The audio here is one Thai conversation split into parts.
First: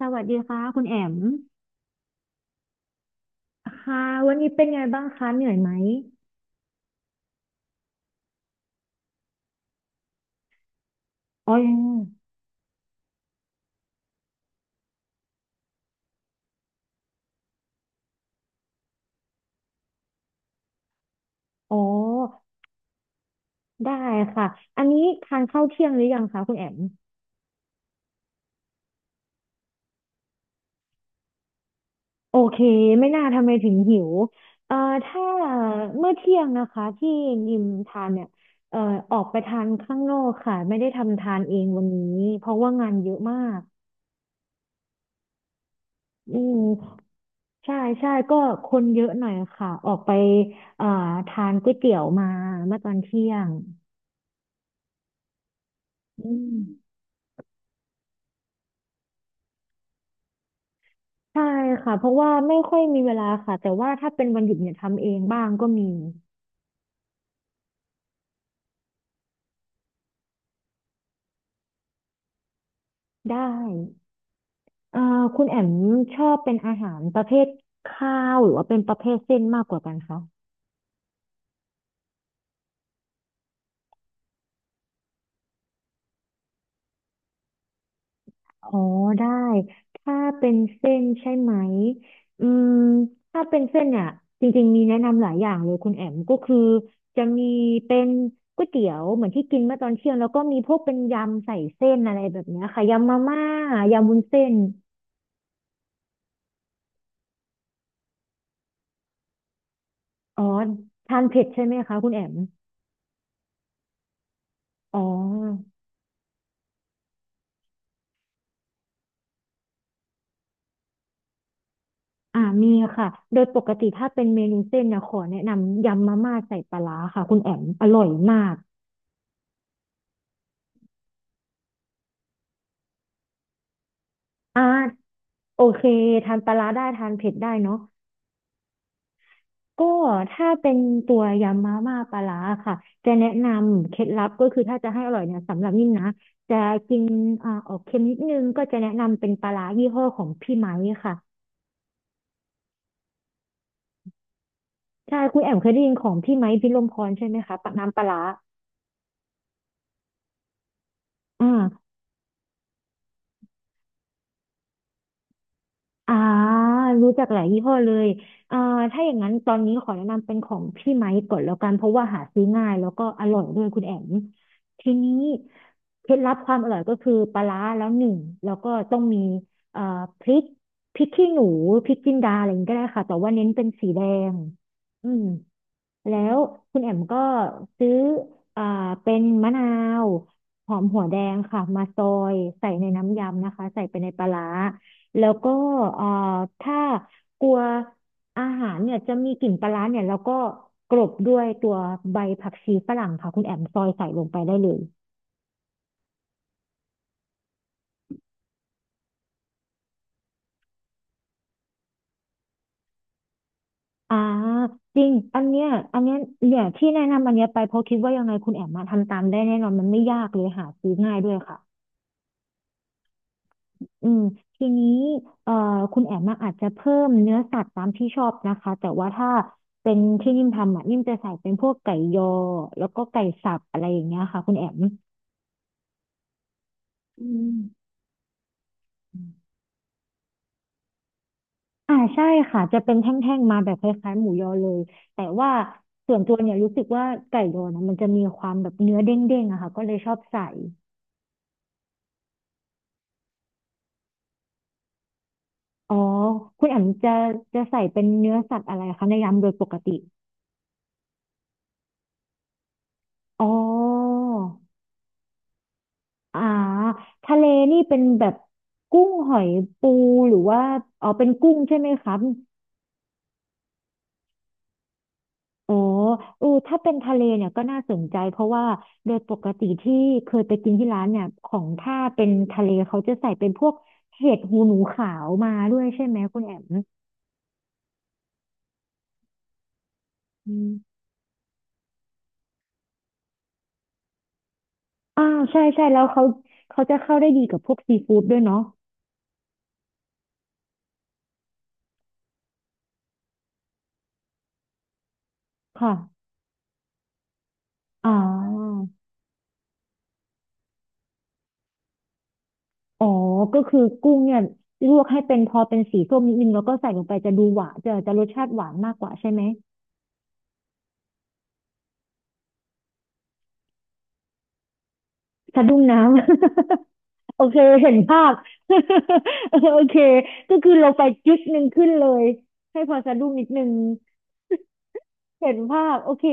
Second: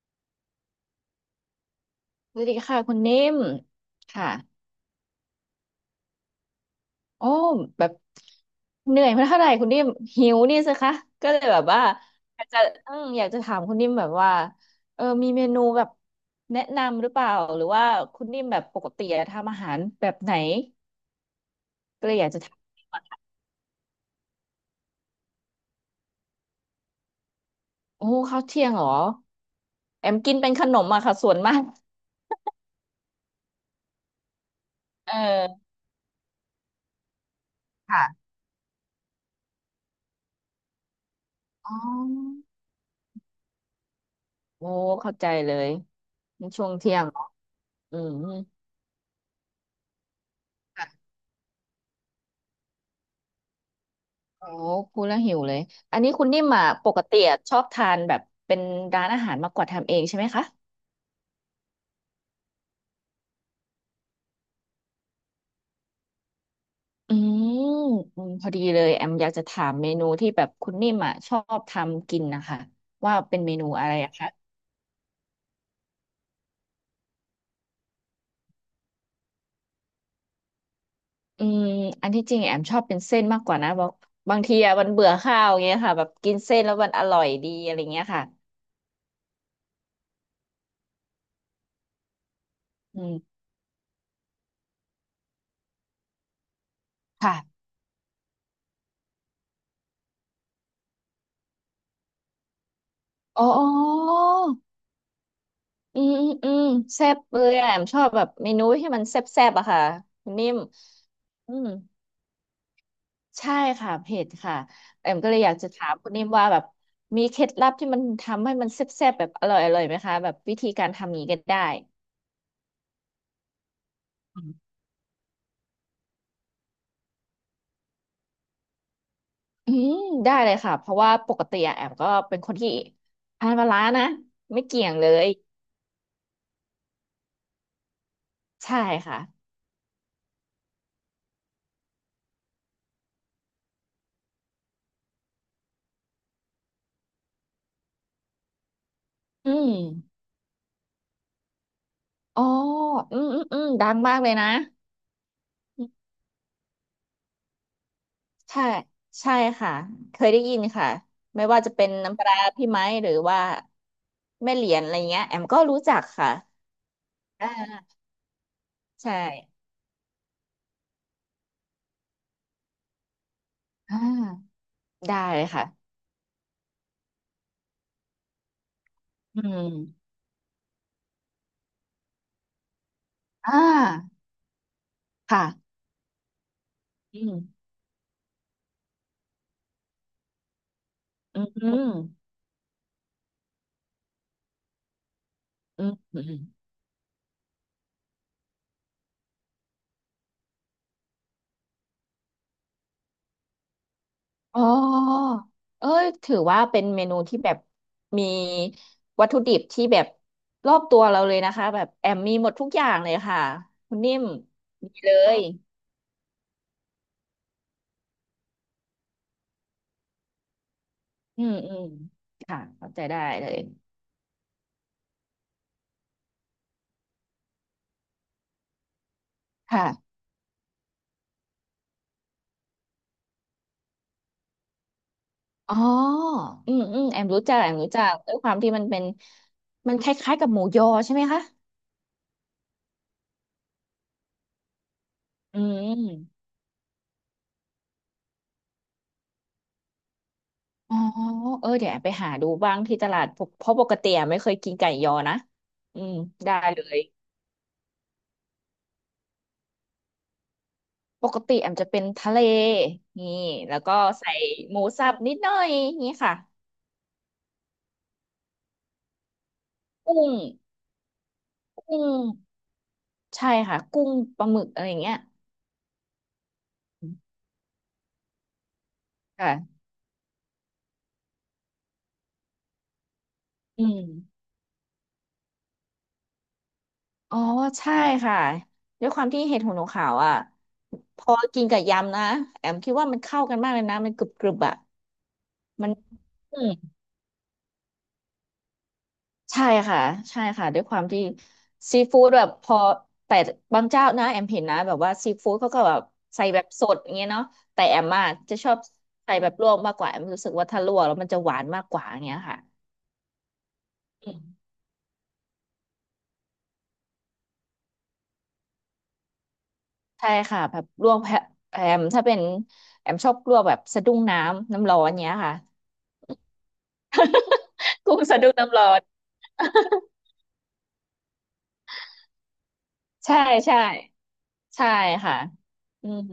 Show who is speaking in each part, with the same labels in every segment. Speaker 1: สวัสดีค่ะคุณแอม
Speaker 2: สวัสดีค่ะคุณนิ่ม
Speaker 1: ค่ะ
Speaker 2: ค่ะ
Speaker 1: วันนี้เป็นไงบ้างคะเหนื่อยไหม
Speaker 2: โอ้แบบเหนื่อยมาเท่าไหร่คุณนิ่มหิวนี่สิคะก็เลย
Speaker 1: อ๋อ
Speaker 2: แบบ
Speaker 1: ยัง
Speaker 2: ว่าอยากจะอยากจะถามคุณนิ่มแบบว่ามีเมนูแบบแนะนำหรือเปล่าหรือว่าคุณนิ่มแบบปกติอะทำอาหารแบบไหน
Speaker 1: อ๋อ
Speaker 2: ก็เลยอยากจะถาม
Speaker 1: ได้ค่ะอันนี้ทานข้าวเที่ยงหรือยังคะคุณแอม
Speaker 2: โอ้ข้าวเที่ยงเหรอแอมกินเป็นขนมอะค่ะส่วนมาก
Speaker 1: โอเคไม่น่าทำไมถึงหิวเอ่อ
Speaker 2: เ
Speaker 1: ถ้า
Speaker 2: ออ
Speaker 1: เมื่อเที่ยงนะคะที่ยิมทาน
Speaker 2: ค่ะ
Speaker 1: เนี่ยเอ่อออกไปทานข้างนอกค่ะไม่ได้ทำทานเอง
Speaker 2: อ๋
Speaker 1: วันนี้
Speaker 2: อ
Speaker 1: เพราะว่างานเยอะมาก
Speaker 2: โอ้เข้าใจเลย
Speaker 1: อืม
Speaker 2: ช่วงเที่ยงเหรอ
Speaker 1: ใช่
Speaker 2: อื
Speaker 1: ใช่
Speaker 2: ม
Speaker 1: ก็คนเยอะหน่อยค่ะออกไปเอ่อทานก๋วยเตี๋ยวมาเมื่อตอนเที่ยง
Speaker 2: โอ้พูดแล้วหิวเลยอันนี้คุณ
Speaker 1: อื
Speaker 2: นิ่ม
Speaker 1: ม
Speaker 2: อ่ะปกติอะชอบทานแบบเป็นร้านอาหารมากกว่าทำเองใช่ไหมคะ
Speaker 1: ใช่ค่ะเพราะว่าไม่ค่อยมีเวลาค่ะแต่ว่าถ้าเป็นวันหยุดเนี่ยทำเองบ้างก็มี
Speaker 2: อืมอืมพอดีเลยแอมอยากจะถามเมนูที่แบบคุณนิ่มอ่ะชอบทำกินนะคะว่า
Speaker 1: ได้
Speaker 2: เป็นเมนูอะไรอะคะ
Speaker 1: เอ่อคุณแอมชอบเป็นอาหารประเภทข้าวหรือว่าเป็นประเภทเส้นมากกว่ากันคะ
Speaker 2: อืมอันที่จริงแอมชอบเป็นเส้นมากกว่านะบอกบางทีอะมันเบื่อข้าวอย่างเงี้ยค่ะแบบกินเส้นแล้วมันอร่อยดีอะไรเงี้ยค่ะ
Speaker 1: อ๋อได้ถ้าเป็นเส้นใช่ไหมอืม
Speaker 2: อืม
Speaker 1: ถ้าเป็นเส้นเนี่ยจริงๆมีแนะนำหลายอย่างเลยคุณแอมก็คือจะมี
Speaker 2: ค่ะ
Speaker 1: เป็นก๋วยเตี๋ยวเหมือนที่กินเมื่อตอนเที่ยงแล้วก็มีพวกเป็นยำใส่เส้นอะไรแบบเนี้ยค่ะยำมาม่า
Speaker 2: อ๋ออ๋
Speaker 1: ยำวุ้น
Speaker 2: อ
Speaker 1: เส้น
Speaker 2: อืมอืมอืมแซ่บเลยอะแอมชอบแบบเมนูที่มันแซ่บๆอะค่ะคุณ
Speaker 1: อ๋อ
Speaker 2: นิ่ม
Speaker 1: ทานเผ็ด
Speaker 2: อื
Speaker 1: ใช่
Speaker 2: ม
Speaker 1: ไหมคะคุณแอม
Speaker 2: ใช่ค่ะเผ็ดค่ะ
Speaker 1: อ๋
Speaker 2: แอมก็เลยอยาก
Speaker 1: อ
Speaker 2: จะถามคุณนิ่มว่าแบบมีเคล็ดลับที่มันทำให้มันแซ่บๆแบบอร่อยอร่อยไหมคะแบบวิธีการทำงนี้ก็ได้
Speaker 1: อ่ามีค่ะโดยปกติถ้าเป็นเมนูเส้นนะขอแนะนำยำมาม่าใส่ปลาร้าค่ะคุณแอมอร่อยมาก
Speaker 2: อืมได้เลยค่ะเพราะว่าปกติอะแอมก็เป็นคนที่ทานปลาร้านะ
Speaker 1: อ่า
Speaker 2: ไม่เกี่ยงเลย
Speaker 1: โอเคทานปลาร้าได้ทานเผ็ดได้เนาะ
Speaker 2: ใช่ค่ะ
Speaker 1: ก็ถ้าเป็นตัวยำมาม่าปลาร้าค่ะจะแนะนำเคล็ดลับก็คือถ้าจะให้อร่อยเนี่ยสำหรับนิ่มนะจะกินออกเค็มนิดนึงก็จะแนะนำเป็นป
Speaker 2: อื
Speaker 1: ลาร้า
Speaker 2: ม
Speaker 1: ยี่ห้อของพี่ไม้ค่ะ
Speaker 2: อ๋ออืมอืมอืมดังมากเลยนะ
Speaker 1: ใช่คุณแอมเคยได้
Speaker 2: อื
Speaker 1: ยิน
Speaker 2: ม
Speaker 1: ของพี่ไม้พิรมพรใช่ไหมคะปะน้ำปลาร้า
Speaker 2: ใช่ใช่ค่ะเคยได้ยินค่ะ
Speaker 1: อ
Speaker 2: ไม่ว่าจะเป็น
Speaker 1: ่า
Speaker 2: น้ำปลาร้าพี่ไม้หรือว่าแม่เหรียญอะไรเงี้ยแอมก็รู้จัก
Speaker 1: อ่า
Speaker 2: ค่ะ
Speaker 1: รู้จักหลา
Speaker 2: อ
Speaker 1: ยยี่ห้อเล
Speaker 2: ่า
Speaker 1: ยอ่าถ้าอ
Speaker 2: ใช่
Speaker 1: ย่างนั้นตอนนี้ขอแนะนำเป็นของพี่ไมค์ก่อนแล้วกันเพราะว่าหาซื้อง่ายแล้วก็อร่อยด้วยคุณแอ
Speaker 2: อ่
Speaker 1: ม
Speaker 2: า
Speaker 1: ทีนี้
Speaker 2: ได้เลยค่ะ
Speaker 1: เคล็ดลับความอร่อยก็คือปลาร้าแล้วหนึ่งแล้วก็ต้องมี
Speaker 2: อื
Speaker 1: เอ่อ
Speaker 2: ม
Speaker 1: พริกพริกขี้หนูพริกจินดาอะไรอย่างนี้ก็ได้ค่ะแต่ว่าเน้น
Speaker 2: อ่า
Speaker 1: เป็นสีแดงอืม
Speaker 2: ค่ะ
Speaker 1: แล้วคุณแอมก็
Speaker 2: อืม
Speaker 1: ซื้ออ่าเป็นมะนาวหอมหัวแดง
Speaker 2: อื
Speaker 1: ค่ะมาซอ
Speaker 2: ม
Speaker 1: ยใส่ในน้ำยำนะคะใส่ไปในปลาร้า แล้วก็
Speaker 2: อืม
Speaker 1: เอ่อ
Speaker 2: อืมอม
Speaker 1: ถ้ากลัวอาหารเนี่ยจะมีกลิ่นปลาร้าเนี่ยแล้วก็กลบด้วยตัวใบผักชีฝรั่งค่ะคุณแอมซอยใส่ลงไปได้
Speaker 2: อ๋
Speaker 1: เลย
Speaker 2: อเอ้ยถือว่าเป็นเมนูที่แบบมีวัตถุดิบที่แบบรอบตัวเราเลยนะคะแบบแอมมีหมดทุกอย่างเลยค่ะคุณนิ่
Speaker 1: อ่า
Speaker 2: มมี
Speaker 1: จริ
Speaker 2: เล
Speaker 1: งอั
Speaker 2: ย
Speaker 1: นเนี้ยอันเนี้ยเนี่ยที่แนะนำอันเนี้ยไปเพราะคิดว่ายังไงคุณแอมมาทำตามได้แน่นอนมันไม่ยากเลยหาซื้อง่ายด้วย
Speaker 2: อืม
Speaker 1: ค่ะ
Speaker 2: อืมค่ะเข้าใจได้เลย
Speaker 1: อืมทีนี้เอ่อคุณแอมมอาจจะเพิ่มเนื้อสัตว์ตามที่ชอบนะคะแต่ว่าถ้าเป็น
Speaker 2: ค่ะ
Speaker 1: ที่นิ่มทำอ่ะนิ่มจะใส่เป็นพวกไก่ยอแล้วก็ไก่สับอะไรอย่างเงี้ยค่ะคุณแอม
Speaker 2: อ๋ออืมอืมแอ
Speaker 1: อื
Speaker 2: มรู้
Speaker 1: ม
Speaker 2: จักแอมรู้จักด้วยความที่มันเป็นมันคล้ายๆกับหมูยอใช่ไหมคะ
Speaker 1: อ่าใช่ค่ะจะเป็นแท่งๆมาแบบคล้ายๆหมูยอเลยแต่ว่า
Speaker 2: อื
Speaker 1: ส่วนตัว
Speaker 2: ม
Speaker 1: เนี่ยรู้สึกว่าไก่ยอนะมันจะมีความแบบเนื้อเด้งๆอะค่ะก็เลยชอบใส่
Speaker 2: อ๋อเออเดี๋ยวแอบไปหาดูบ้างที่ตลาดปกเพราะปกติแอมไม่เคยกินไก่ยอนะ
Speaker 1: อ๋อ
Speaker 2: อืมได้
Speaker 1: คุณแอ
Speaker 2: เล
Speaker 1: ม
Speaker 2: ย
Speaker 1: จะใส่เป็นเนื้อสัตว์อะไรคะในยำโดยปกติ
Speaker 2: ปกติแอมจะเป็นทะเลนี่
Speaker 1: อ๋อ
Speaker 2: แล้วก็ใส่หมูสับนิดหน่อยนี่ค่ะ
Speaker 1: อ่าทะเลนี่เป็นแบบกุ้งหอยปู
Speaker 2: กุ้
Speaker 1: ห
Speaker 2: ง
Speaker 1: รือว่าอ๋อเป็นกุ้งใช่ไหม
Speaker 2: กุ้
Speaker 1: ครับ
Speaker 2: งใช่ค่ะกุ้งปลาหมึกอะไรอย่างเงี้ย
Speaker 1: โอ้อเออถ้าเป็นทะเลเนี่ยก็น่าสนใจเพราะว่าโดยปกติ
Speaker 2: ค่ะ
Speaker 1: ที่เคยไปกินที่ร้านเนี่ยของถ้าเป็นทะเลเขาจะใส่เป็นพวก
Speaker 2: อืม
Speaker 1: เห็ดหูหนูขาวมาด้วยใช่ไหมคุณแอม
Speaker 2: อ๋อใช่ค่ะด้วยความที่เห็ดหูหนูขาวอ่ะ
Speaker 1: อืม
Speaker 2: พอกินกับยำนะแอมคิดว่ามันเข้ากันมากเลยนะมันกรึบกรึบอ่ะ
Speaker 1: อ่าใช่ใช่
Speaker 2: มัน
Speaker 1: แล้วเขา
Speaker 2: อืม
Speaker 1: เขาจะเข้าได้ดีกับพวกซีฟู้ดด้วยเนาะ
Speaker 2: ใช่ค่ะใช่ค่ะด้วยความที่ซีฟู้ดแบบพอแต่บางเจ้านะแอมเห็นนะแบบว่าซีฟู้ดเขาก็แบบ
Speaker 1: ค่ะ
Speaker 2: ใส่แบบสดอย่างเงี้ยเนาะแต่แอม
Speaker 1: อ่
Speaker 2: อะจะชอ
Speaker 1: า
Speaker 2: บใส่แบบลวกมากกว่าแอมรู้สึกว่าถ้าลวกแล้วมันจะหวานมากกว่าอย่างเงี้ยค่ะ
Speaker 1: อ๋อก็คือกุ้ง
Speaker 2: อื
Speaker 1: เนี่ย
Speaker 2: ม
Speaker 1: ลวกให้เป็นพอเป็นสีส้มนิดนึงแล้วก็ใส่ลงไปจะดูหวานจะรสชาติหวานมากกว่าใช่ไหม
Speaker 2: ใช่ค่ะแบบลวกแพะแอมถ้าเป็นแอมชอบลวกแบบสะดุ้งน้ำน้ำร้อนเงี้ยค่ะ
Speaker 1: สะดุ้งน้ำ โอเคเห็น
Speaker 2: กุ้
Speaker 1: ภา
Speaker 2: ง
Speaker 1: พ
Speaker 2: สะดุ้งน้ำร้อน
Speaker 1: เออโอเคก็คือเราไปจุดหนึ่งขึ้นเลยให้พอสะ ดุ้ง
Speaker 2: ใช่
Speaker 1: นิดนึง
Speaker 2: ใช่ใช่ค่ะ
Speaker 1: เห็นภาพ
Speaker 2: อื
Speaker 1: โอเค
Speaker 2: ม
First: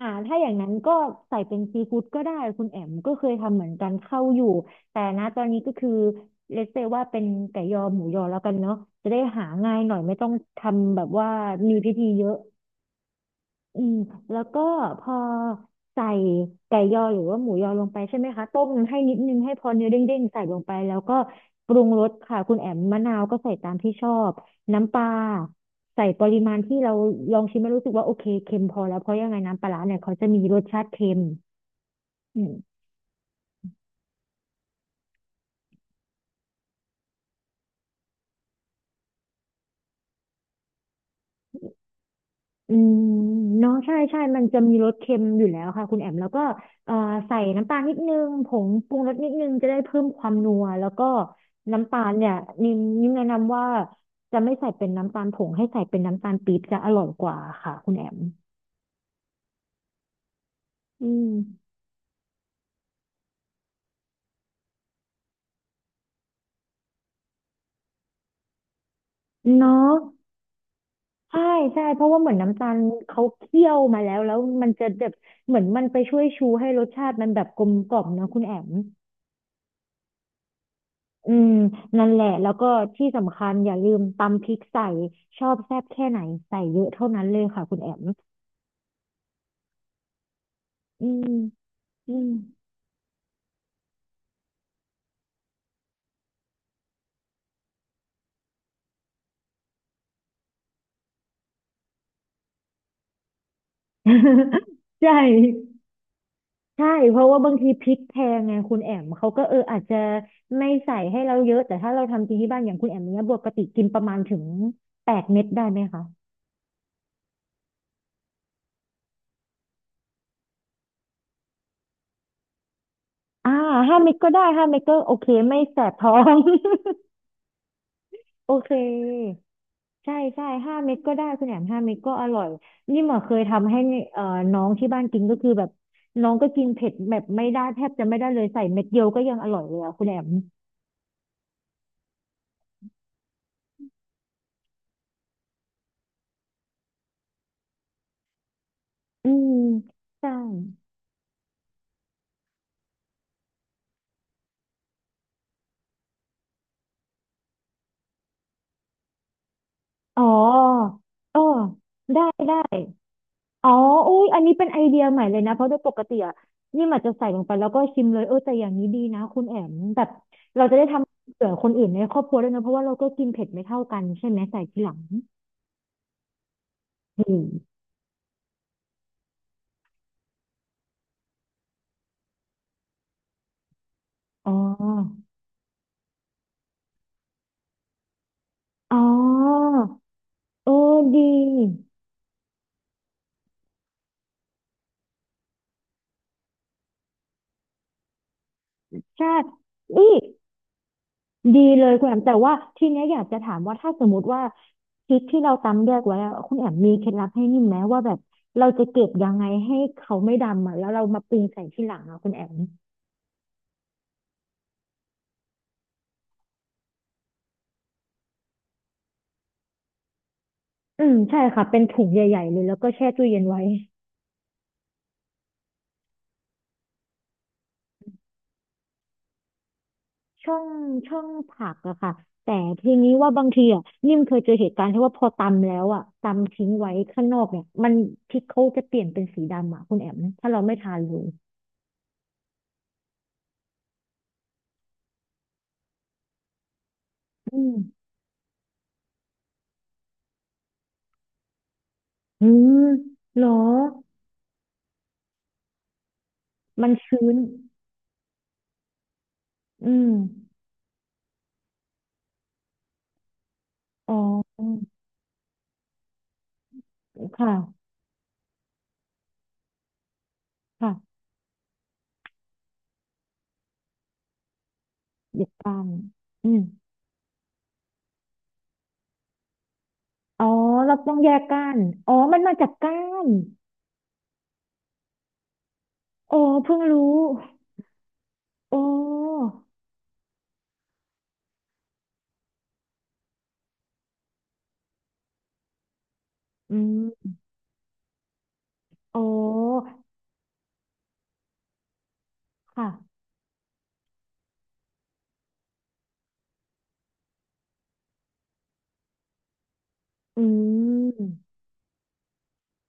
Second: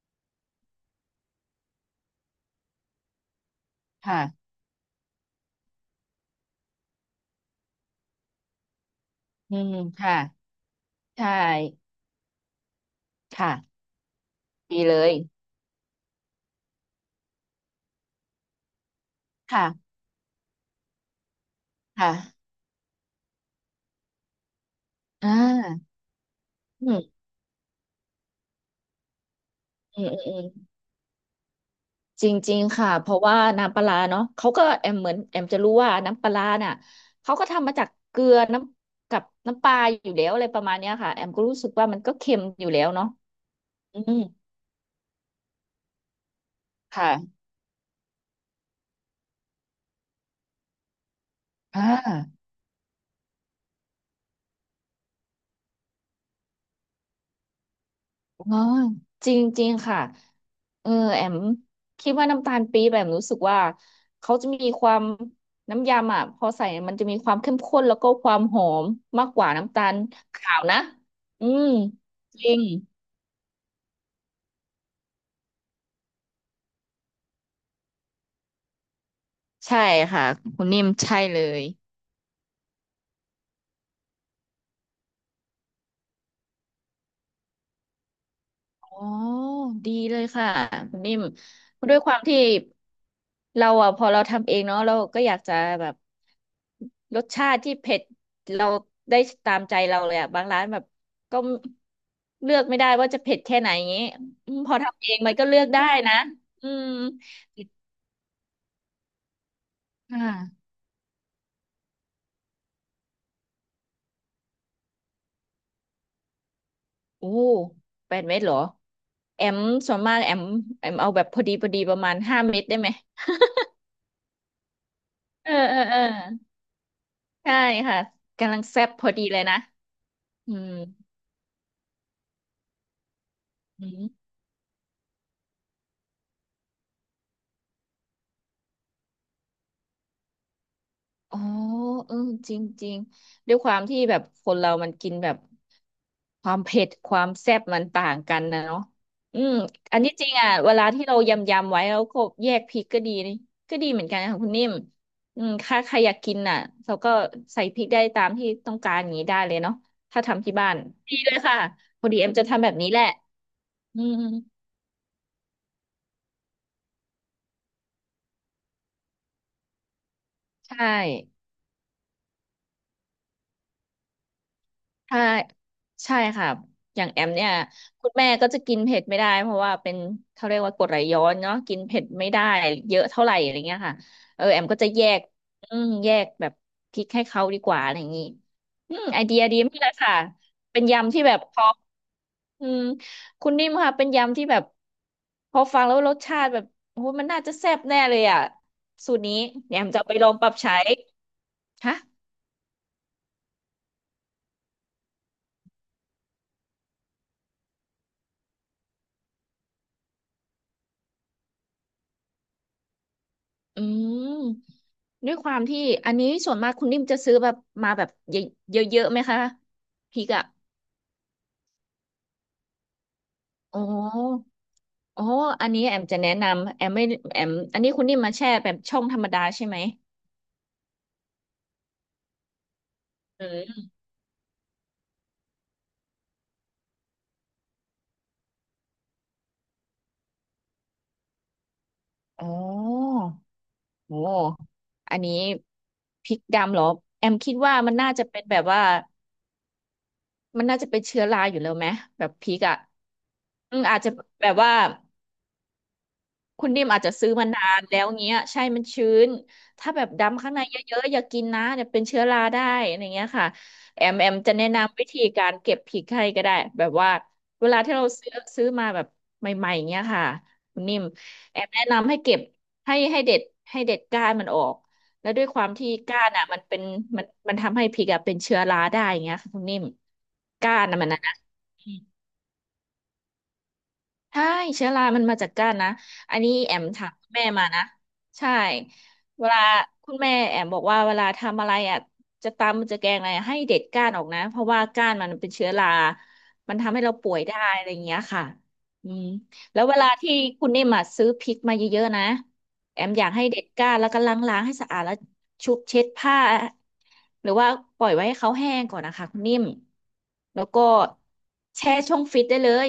Speaker 1: อ่าถ้าอย่างนั้นก็ใส่เป็นซีฟู้ดก็ได้คุณแอมก็เคยทำเหมือนกันเข้าอยู่
Speaker 2: ค่ะ
Speaker 1: แต่นะตอนนี้ก็คือเลสเซว่าเป็นไก่ยอหมูยอแล้วกันเนาะจะได้หา
Speaker 2: อืม
Speaker 1: ง่ายหน่อย
Speaker 2: ค่ะ
Speaker 1: ไม่ต้องทำแบบว่า
Speaker 2: ใช่
Speaker 1: มีพิธีเยอะ
Speaker 2: ค่ะ
Speaker 1: อืมแล้วก็
Speaker 2: ดีเล
Speaker 1: พ
Speaker 2: ย
Speaker 1: อใส่ไก่ยอหรือว่าหมูยอลงไปใช่ไหมคะต้มให้นิดนึงให้พ
Speaker 2: ค่ะ
Speaker 1: อเนื้อเด้งๆใส่ลงไปแล้วก็ปรุงรสค่ะ
Speaker 2: ค่ะ
Speaker 1: คุณแอมมะนาวก็ใส่ตามที่ชอบน้ำปลา
Speaker 2: อ่า
Speaker 1: ใส่ปริมาณที่
Speaker 2: อื
Speaker 1: เรา
Speaker 2: ม
Speaker 1: ลองชิมแล้วรู้สึกว่าโอเคเค็มพอแล้วเพราะยังไงน้ำปลาร้าเนี่ย
Speaker 2: อืม
Speaker 1: เขา
Speaker 2: อืม
Speaker 1: จะ
Speaker 2: อื
Speaker 1: มี
Speaker 2: ม
Speaker 1: รสชาติเค็ม
Speaker 2: จ
Speaker 1: อืม
Speaker 2: ริงๆค่ะ เพราะว่าน้ำปลาร้าเนาะเขาก็แอมเหมือนแอมจะรู้ว่าน้ำปลาร้าน่ะเขาก็ทำมาจากเกลือน้ำกับน้ำปลาอยู่แล้วอะไรประมาณเนี้ยค่ะแอมก็รู้สึกว่ามันก็เค็มอยู่
Speaker 1: อื
Speaker 2: แล้ว
Speaker 1: ม
Speaker 2: เนาะ
Speaker 1: เนาะใช่
Speaker 2: อืม
Speaker 1: ใช่ มันจะมีรสเค็มอยู่แล้วค่ะคุณแอมแล้วก็เอ่อใส่
Speaker 2: ค่ะ
Speaker 1: น้ำตาลนิดนึงผงปรุงรสนิดนึงจะได้เพิ่มความนัวแล้วก็
Speaker 2: อ่
Speaker 1: น้ำตาลเนี่ย
Speaker 2: า
Speaker 1: นิมแนะนำว่าจะไม่ใส่เป็นน้ำตาลผงให้ใส่เป็นน้ำตาลปี๊บจะอร่อยกว่าค่ะคุณแอม
Speaker 2: อ๋อจริงๆค่ะเออ
Speaker 1: อื
Speaker 2: แอ
Speaker 1: ม
Speaker 2: มคิดว่าน้ำตาลปี๊บแอมรู้สึกว่าเขาจะมีความน้ำยำอ่ะพอใส่มันจะมีความเข้มข้นแล้วก็ความหอมมากกว่า
Speaker 1: เนา
Speaker 2: น้ำตา
Speaker 1: ะ
Speaker 2: ลขาวนะ
Speaker 1: ใช่
Speaker 2: อืม
Speaker 1: ใช่เพราะว่าเหมือน
Speaker 2: จริ
Speaker 1: น้ำ
Speaker 2: ง
Speaker 1: ตาลเขาเคี่ยวมาแล้วแล้วมันจะแบบเหมือนมันไปช่วยชูให้รสชาติมันแบบกลมกล่อมเนอะคุณแอม
Speaker 2: ใช่ค่ะคุณนิ่มใช่
Speaker 1: อื
Speaker 2: เล
Speaker 1: ม
Speaker 2: ย
Speaker 1: นั่นแหละแล้วก็ที่สำคัญอย่าลืมตำพริกใส่ชอบแซ่บแค่ไหนใส่เยอะเท่านั้นเลยค่ะคุณแอม
Speaker 2: อ๋อดีเลยค่ะคุณ
Speaker 1: อื
Speaker 2: นิ่ม
Speaker 1: ม
Speaker 2: ด้วยค
Speaker 1: อื
Speaker 2: วาม
Speaker 1: ม
Speaker 2: ที่เราอ่ะพอเราทำเองเนาะเราก็อยากจะแบบรสชาติที่เผ็ดเราได้ตามใจเราเลยอ่ะบางร้านแบบก็เลือกไม่ได้ว่าจะเผ็ดแค่ไหนอย่างงี้อืมพอ ทำเอ
Speaker 1: ใช่
Speaker 2: งมันก็เลือกได้นะอืม
Speaker 1: ใช่เพราะว่าบางทีพริกแพงไงคุณแอมเขาก็เอออาจจะ
Speaker 2: ค
Speaker 1: ไม่
Speaker 2: ่ะ
Speaker 1: ใส่ให้เราเยอะแต่ถ้าเราทำกินที่บ้านอย่างคุณแอมเนี้ยปกติกินประมาณถึง8 เม็ดได้ไหมคะ
Speaker 2: โอ้แปดเม็ดเหรอแอมส่วนมากแอมเอาแบบพอดีพอดีประมาณห้าเม็ดได้ไหม
Speaker 1: อ่าห้าเม็ดก็ได้ห้าเม็ดก็โอเค
Speaker 2: เออ
Speaker 1: ไม่
Speaker 2: เอ
Speaker 1: แส
Speaker 2: อ
Speaker 1: บ
Speaker 2: เออ
Speaker 1: ท้อง
Speaker 2: ใช่ค่ะ
Speaker 1: โอ
Speaker 2: กำลัง
Speaker 1: เค
Speaker 2: แซ่บพอดีเลยนะ
Speaker 1: ใช่ใช่
Speaker 2: อืม
Speaker 1: 5 เม็ดก็ได้คุณแหนมห้าเม็ดก็อร่อยนี่หมอเคยทำให้
Speaker 2: อืม
Speaker 1: เอ่อน้องที่บ้านกินก็คือแบบน้องก็กินเผ็ดแบบไม่ได้แทบจะไม่ได้เลยใส่เม็ดเดียวก็ยังอร่อยเลยอะคุณแหนม
Speaker 2: อ๋อเออจริงจริงด้วยความที่แบบคนเรามันกินแบบความเผ็ดความแซ่บมันต่างกันนะเนาะ
Speaker 1: อื
Speaker 2: อื
Speaker 1: ม
Speaker 2: มอันนี้จ
Speaker 1: ใช่
Speaker 2: ริงอ่ะเวลาที่เรายำไว้แล้วก็แยกพริกก็ดีนี่ก็ดีเหมือนกันค่ะคุณนิ่มอืมถ้าใครอยากกินน่ะเราก็ใส่พริกได้ตามที่ต้องการอย่างนี้ได้เลยเนาะ
Speaker 1: อ๋
Speaker 2: ถ้า
Speaker 1: อ
Speaker 2: ทำที่บ้านดีเลย
Speaker 1: อ๋อ
Speaker 2: ค่ะพอดี
Speaker 1: ได้
Speaker 2: เอ็มจะ
Speaker 1: ได้
Speaker 2: ทำแบบนี้แหละ
Speaker 1: อ๋อ
Speaker 2: อื
Speaker 1: อุ้
Speaker 2: ม
Speaker 1: ยอันนี้เป็นไอเดียใหม่เลยนะเพราะโดยปกติอะนี่มันจะใส่ลงไปแล้วก็ชิมเลยเออแต่อย่างนี้ดีนะคุณแอมแบบเราจะได้
Speaker 2: ใช่
Speaker 1: ทำเผื่อคนอื่นในครอบครัวด้วยนะเพราะว่าเราก็กินเผ็ดไม่เท่ากันใช่ไหมใส่ทีหลัง
Speaker 2: ใช่ค่ะอย่างแอม
Speaker 1: อืม
Speaker 2: เนี่ยคุณแม่ก็จะกินเผ็ดไม่ได้เพราะว่าเป็นเขาเรียกว่ากรดไหลย้อนเนาะกินเผ็ดไม่ได้เยอะเท่าไหร่อะไรเงี้ยค่ะเออ
Speaker 1: อ๋
Speaker 2: แอมก็จะแย
Speaker 1: อ
Speaker 2: กอืมแยกแบบพริกให้เขาดีกว่าอะไรอย่างงี้อื
Speaker 1: อ๋อ
Speaker 2: มไอเดียดีมากเลยค่ะ
Speaker 1: เอ
Speaker 2: เป็น
Speaker 1: อ
Speaker 2: ยำ
Speaker 1: ดี
Speaker 2: ที่แบบพออืมคุณนิ่มค่ะเป็นยำที่แบบพอฟังแล้วรสชาติแบบโอ้โหมันน่าจะแซ่บแน่เลยอ่ะสูตร
Speaker 1: ใช่
Speaker 2: นี้เดี๋ยวแอมจะเอา
Speaker 1: นี่
Speaker 2: ไปลองปรับใช้
Speaker 1: ดีเลย
Speaker 2: ค่ะ
Speaker 1: คุณแอม แต่ว่าทีเนี้ยอยากจะถามว่าถ้าสมมติว่าพริกที่เราตำแยกไว้อะคุณแอมมีเคล็ดลับให้นิ่มไหมว่าแบบเราจะเก็บยังไงให้เขาไม่ดำอ่ะแล้วเรามาปรุงใส่ทีหลังอะคุณแอม
Speaker 2: อืม ด้วยความที่อันนี้ส่วนมากคุณนิ่มจะซื้อแบบมาแบบเยอะเยอะๆไหมคะพริกอ่ะ
Speaker 1: อืมใช่ค่ะเป็นถุงใหญ่ๆเลยแล้วก็แช่ตู้เย็นไว้
Speaker 2: อ๋ออ๋ออันนี้แอมจะแนะนำแอมไม่แอมอันนี้คุณนิ่มมาแช่แบบช่องธรรมดาใช่ไหม
Speaker 1: ช่องผักอะค่ะแต่ทีนี้ว่า
Speaker 2: อื
Speaker 1: บางทีอะ
Speaker 2: ม
Speaker 1: นิ่มเคยเจอเหตุการณ์ที่ว่าพอตำแล้วอะตำทิ้งไว้ข้างนอกเนี่ยมันพริกเขาจะเปลี่ยนเป็นสีดำอะคุณแอมถ้าเราไม่ทานเลย
Speaker 2: อ๋อโอ้อันนี้พริกดำเหรอแอมคิด
Speaker 1: อืม
Speaker 2: ว่ามันน่าจะเป็นแบบว่ามันน่าจะเป็นเชื้อราอยู่แล้วไหมแบบ
Speaker 1: อื
Speaker 2: พริกอ่ะ
Speaker 1: มเหรอ
Speaker 2: อืมอาจจะแบบว่า คุณดิ
Speaker 1: มั
Speaker 2: ม
Speaker 1: น
Speaker 2: อาจจะ
Speaker 1: ชื้
Speaker 2: ซื้อ
Speaker 1: น
Speaker 2: มานานแล้วเงี้ยใช่มันชื้นถ้า
Speaker 1: อื
Speaker 2: แบบ
Speaker 1: ม
Speaker 2: ดำข้างในเยอะๆอย่ากินนะเดี๋ยวเป็นเชื้อราได้อะไรเงี้ยค่ะแอ
Speaker 1: อ๋
Speaker 2: มแอมจะแนะ
Speaker 1: อ
Speaker 2: นำวิธีการเก็บพริกให้ก็ได้แบบว่าเวลา
Speaker 1: ค่ะ
Speaker 2: ที่เราซื้อมาแบบใหม่ๆเงี้ยค่ะคุณนิ่ม
Speaker 1: ค่ะ
Speaker 2: แอมแนะนำให้เก็บให้เด็ดให้เด็ดก้านมันออกแล้วด้
Speaker 1: เด็
Speaker 2: วย
Speaker 1: ด
Speaker 2: ความ
Speaker 1: ก้าน
Speaker 2: ที่ก้านอ่ะ
Speaker 1: อื
Speaker 2: มัน
Speaker 1: ม
Speaker 2: เป็นมันทำให้พริกอ่ะเป็นเชื้อราได้อย่างเงี้ยค่ะคุณนิ่ม
Speaker 1: อ๋อ
Speaker 2: ก้าน
Speaker 1: เรา
Speaker 2: อ่ะมัน
Speaker 1: ต้อง
Speaker 2: นะ
Speaker 1: แยกก้านอ๋อมันมาจากก้าน
Speaker 2: ใช่เชื้อรามันมาจากก้านนะ
Speaker 1: อ๋
Speaker 2: อั
Speaker 1: อ
Speaker 2: นนี้แอ
Speaker 1: เพิ่ง
Speaker 2: ม
Speaker 1: รู้
Speaker 2: ถามคุณแม่มานะใช่
Speaker 1: โอ้
Speaker 2: เวลาคุณแม่แอมบอกว่าเวลาทำอะไรอ่ะจะตำจะแกงอะไรอะให้เด็ดก้านออกนะเพราะว่าก้านมันเป็นเชื้อรามั
Speaker 1: อื
Speaker 2: นทำ
Speaker 1: ม
Speaker 2: ให้เราป่วยได้อะไรอย่างเงี้ยค่ะอืม
Speaker 1: โอ้
Speaker 2: แล้วเวลาที่คุณนิ่มอะซื้อพริกมาเยอะๆนะแอม
Speaker 1: ค่ะ
Speaker 2: อยากให้เด็ดก้านแล้วก็ล้างๆให้สะอาดแล้วชุบเช็ดผ้าหรือว่าปล่อยไว้ให้เขาแห้งก่อนนะคะคุณนิ่ม
Speaker 1: อื
Speaker 2: แล้วก็
Speaker 1: ม
Speaker 2: แช่ช่องฟิตได้เลย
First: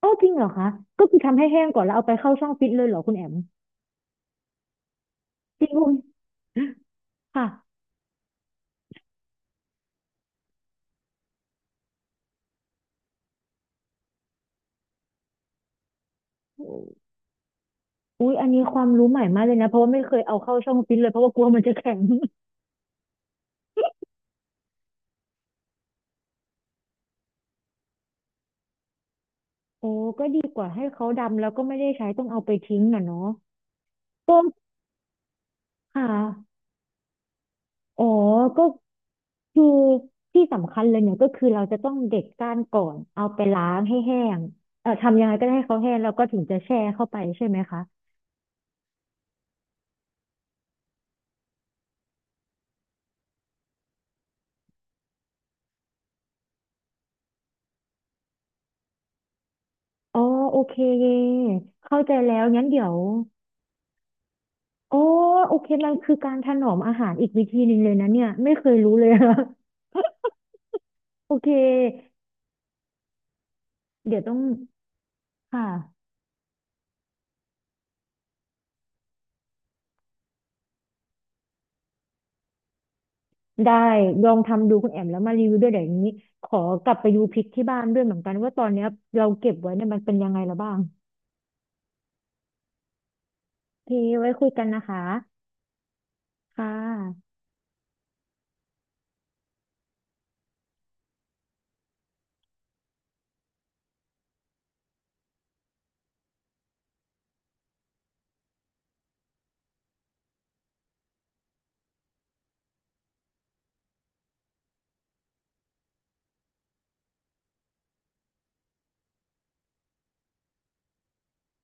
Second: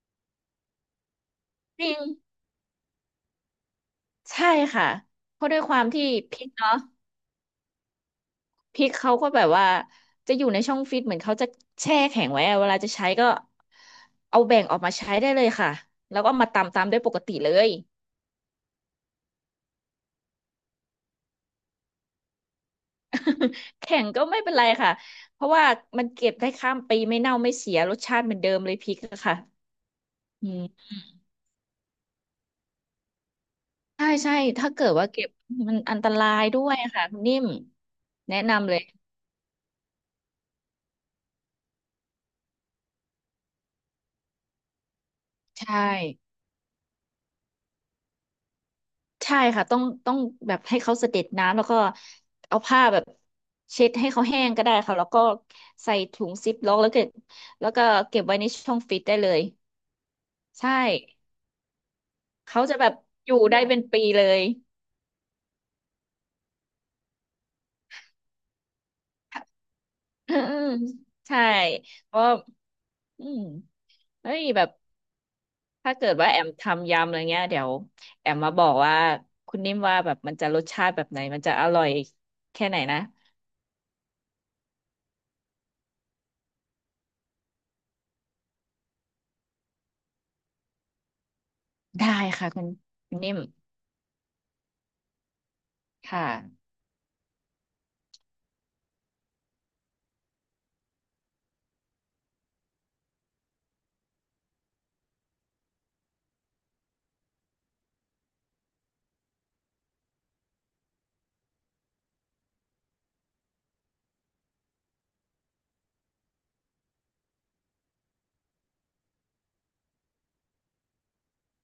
Speaker 1: โอ้จริงเหรอคะก็คือทำให้แห้งก่
Speaker 2: จ
Speaker 1: อน
Speaker 2: ริ
Speaker 1: แล้ว
Speaker 2: ง
Speaker 1: เอาไปเข้าช่องฟิตเลยเหรอคุณแอม
Speaker 2: ใช่ค่ะเพราะด้ว
Speaker 1: จ
Speaker 2: ย
Speaker 1: ริ
Speaker 2: ค
Speaker 1: ง
Speaker 2: วาม
Speaker 1: คุณ
Speaker 2: ที่พริกเนาะ
Speaker 1: ค่ะ
Speaker 2: พริกเขาก็แบบว่าจะอยู่ในช่องฟิตเหมือนเขาจะแช่แข็งไว้อะเวลาจะใช้ก็เอาแบ่งออกมาใช้ได้เลยค่ะแล้วก็มา
Speaker 1: อ
Speaker 2: ตำตามด้วยปกติเลย
Speaker 1: ุ๊ยอันนี้ความรู้ใหม่มากเลยนะ เพราะว่าไม่เคยเอาเข้าช่องฟิตเลย เพราะว่ากลัวมันจะแข็ง
Speaker 2: แข็งก็ไม่เป็นไรค่ะเพราะว่ามันเก็บได้ข้ามปีไม่เน่าไม่เสียรสชาติเหมือนเดิมเลยพริกอะค่ะ
Speaker 1: โอ้ก็ดี
Speaker 2: อื
Speaker 1: กว่าให้
Speaker 2: ม
Speaker 1: เขาดำแล้วก็ไม่ได้ใช้ต้องเอาไปทิ้งน่ะเนาะ
Speaker 2: ใช่ใช่
Speaker 1: ก็
Speaker 2: ถ้าเกิดว่าเก็บมันอัน
Speaker 1: ค่ะ
Speaker 2: ตรายด้วยอะค่ะคุณนิ่ม
Speaker 1: อ๋อ
Speaker 2: แนะ
Speaker 1: ก็
Speaker 2: นำเลย
Speaker 1: คือที่สำคัญเลยเนี่ยก็คือเราจะต้องเด็ดก้านก่อนเอาไปล้างให้แห้งทำยังไงก็ได้ให้
Speaker 2: ใช่
Speaker 1: เขาแห้งแล้วก็ถึงจะแช่เข้าไปใช่ไหมคะ
Speaker 2: ใช่ค่ะต้องแบบให้เขาเสด็จน้ำแล้วก็เอาผ้าแบบเช็ดให้เขาแห้งก็ได้ค่ะแล้วก็ใส่ถุงซิปล็อกแล้วก็เก็บไว้ในช่องฟิตได้เลย
Speaker 1: อ๋อโอ
Speaker 2: ใช่
Speaker 1: เคเข้าใจแล้ว
Speaker 2: เขา
Speaker 1: งั้น
Speaker 2: จะ
Speaker 1: เดี๋
Speaker 2: แบ
Speaker 1: ย
Speaker 2: บ
Speaker 1: ว
Speaker 2: อยู่ได้เป็นปีเลย
Speaker 1: โอ้โอเคมันคือการถนอมอาหารอีกวิธีหนึ่งเลยนะเนี่ยไม่เคยรู้เลยอะ
Speaker 2: อืม
Speaker 1: โอ
Speaker 2: ใช่
Speaker 1: เค
Speaker 2: เพราะอืม
Speaker 1: เดี๋ยว
Speaker 2: เฮ้
Speaker 1: ต้อง
Speaker 2: ยแบบ
Speaker 1: ค
Speaker 2: ถ้า
Speaker 1: ่ะ
Speaker 2: เกิดว่าแอมทำยำอะไรเงี้ยเดี๋ยวแอมมาบอกว่าคุณนิ่มว่าแบบมันจะรสชาติแบบไหนมันจะอร่อยแค่ไหนนะ
Speaker 1: ได้ลองทำดูคุณแอมแล้วมารีวิวด้วยเดี๋ยวนี้ขอกลับไปดูพริกที่บ้านด้วยเหมือนกันว่าตอนเนี้ยเราเก็บไว้เนี่ยมันเป็นยังไงแล้วบ้าง
Speaker 2: ได้ค่ะคุณนิ่ม
Speaker 1: โอเคไว้คุยกันนะคะ
Speaker 2: ค่ะ
Speaker 1: ค่ะ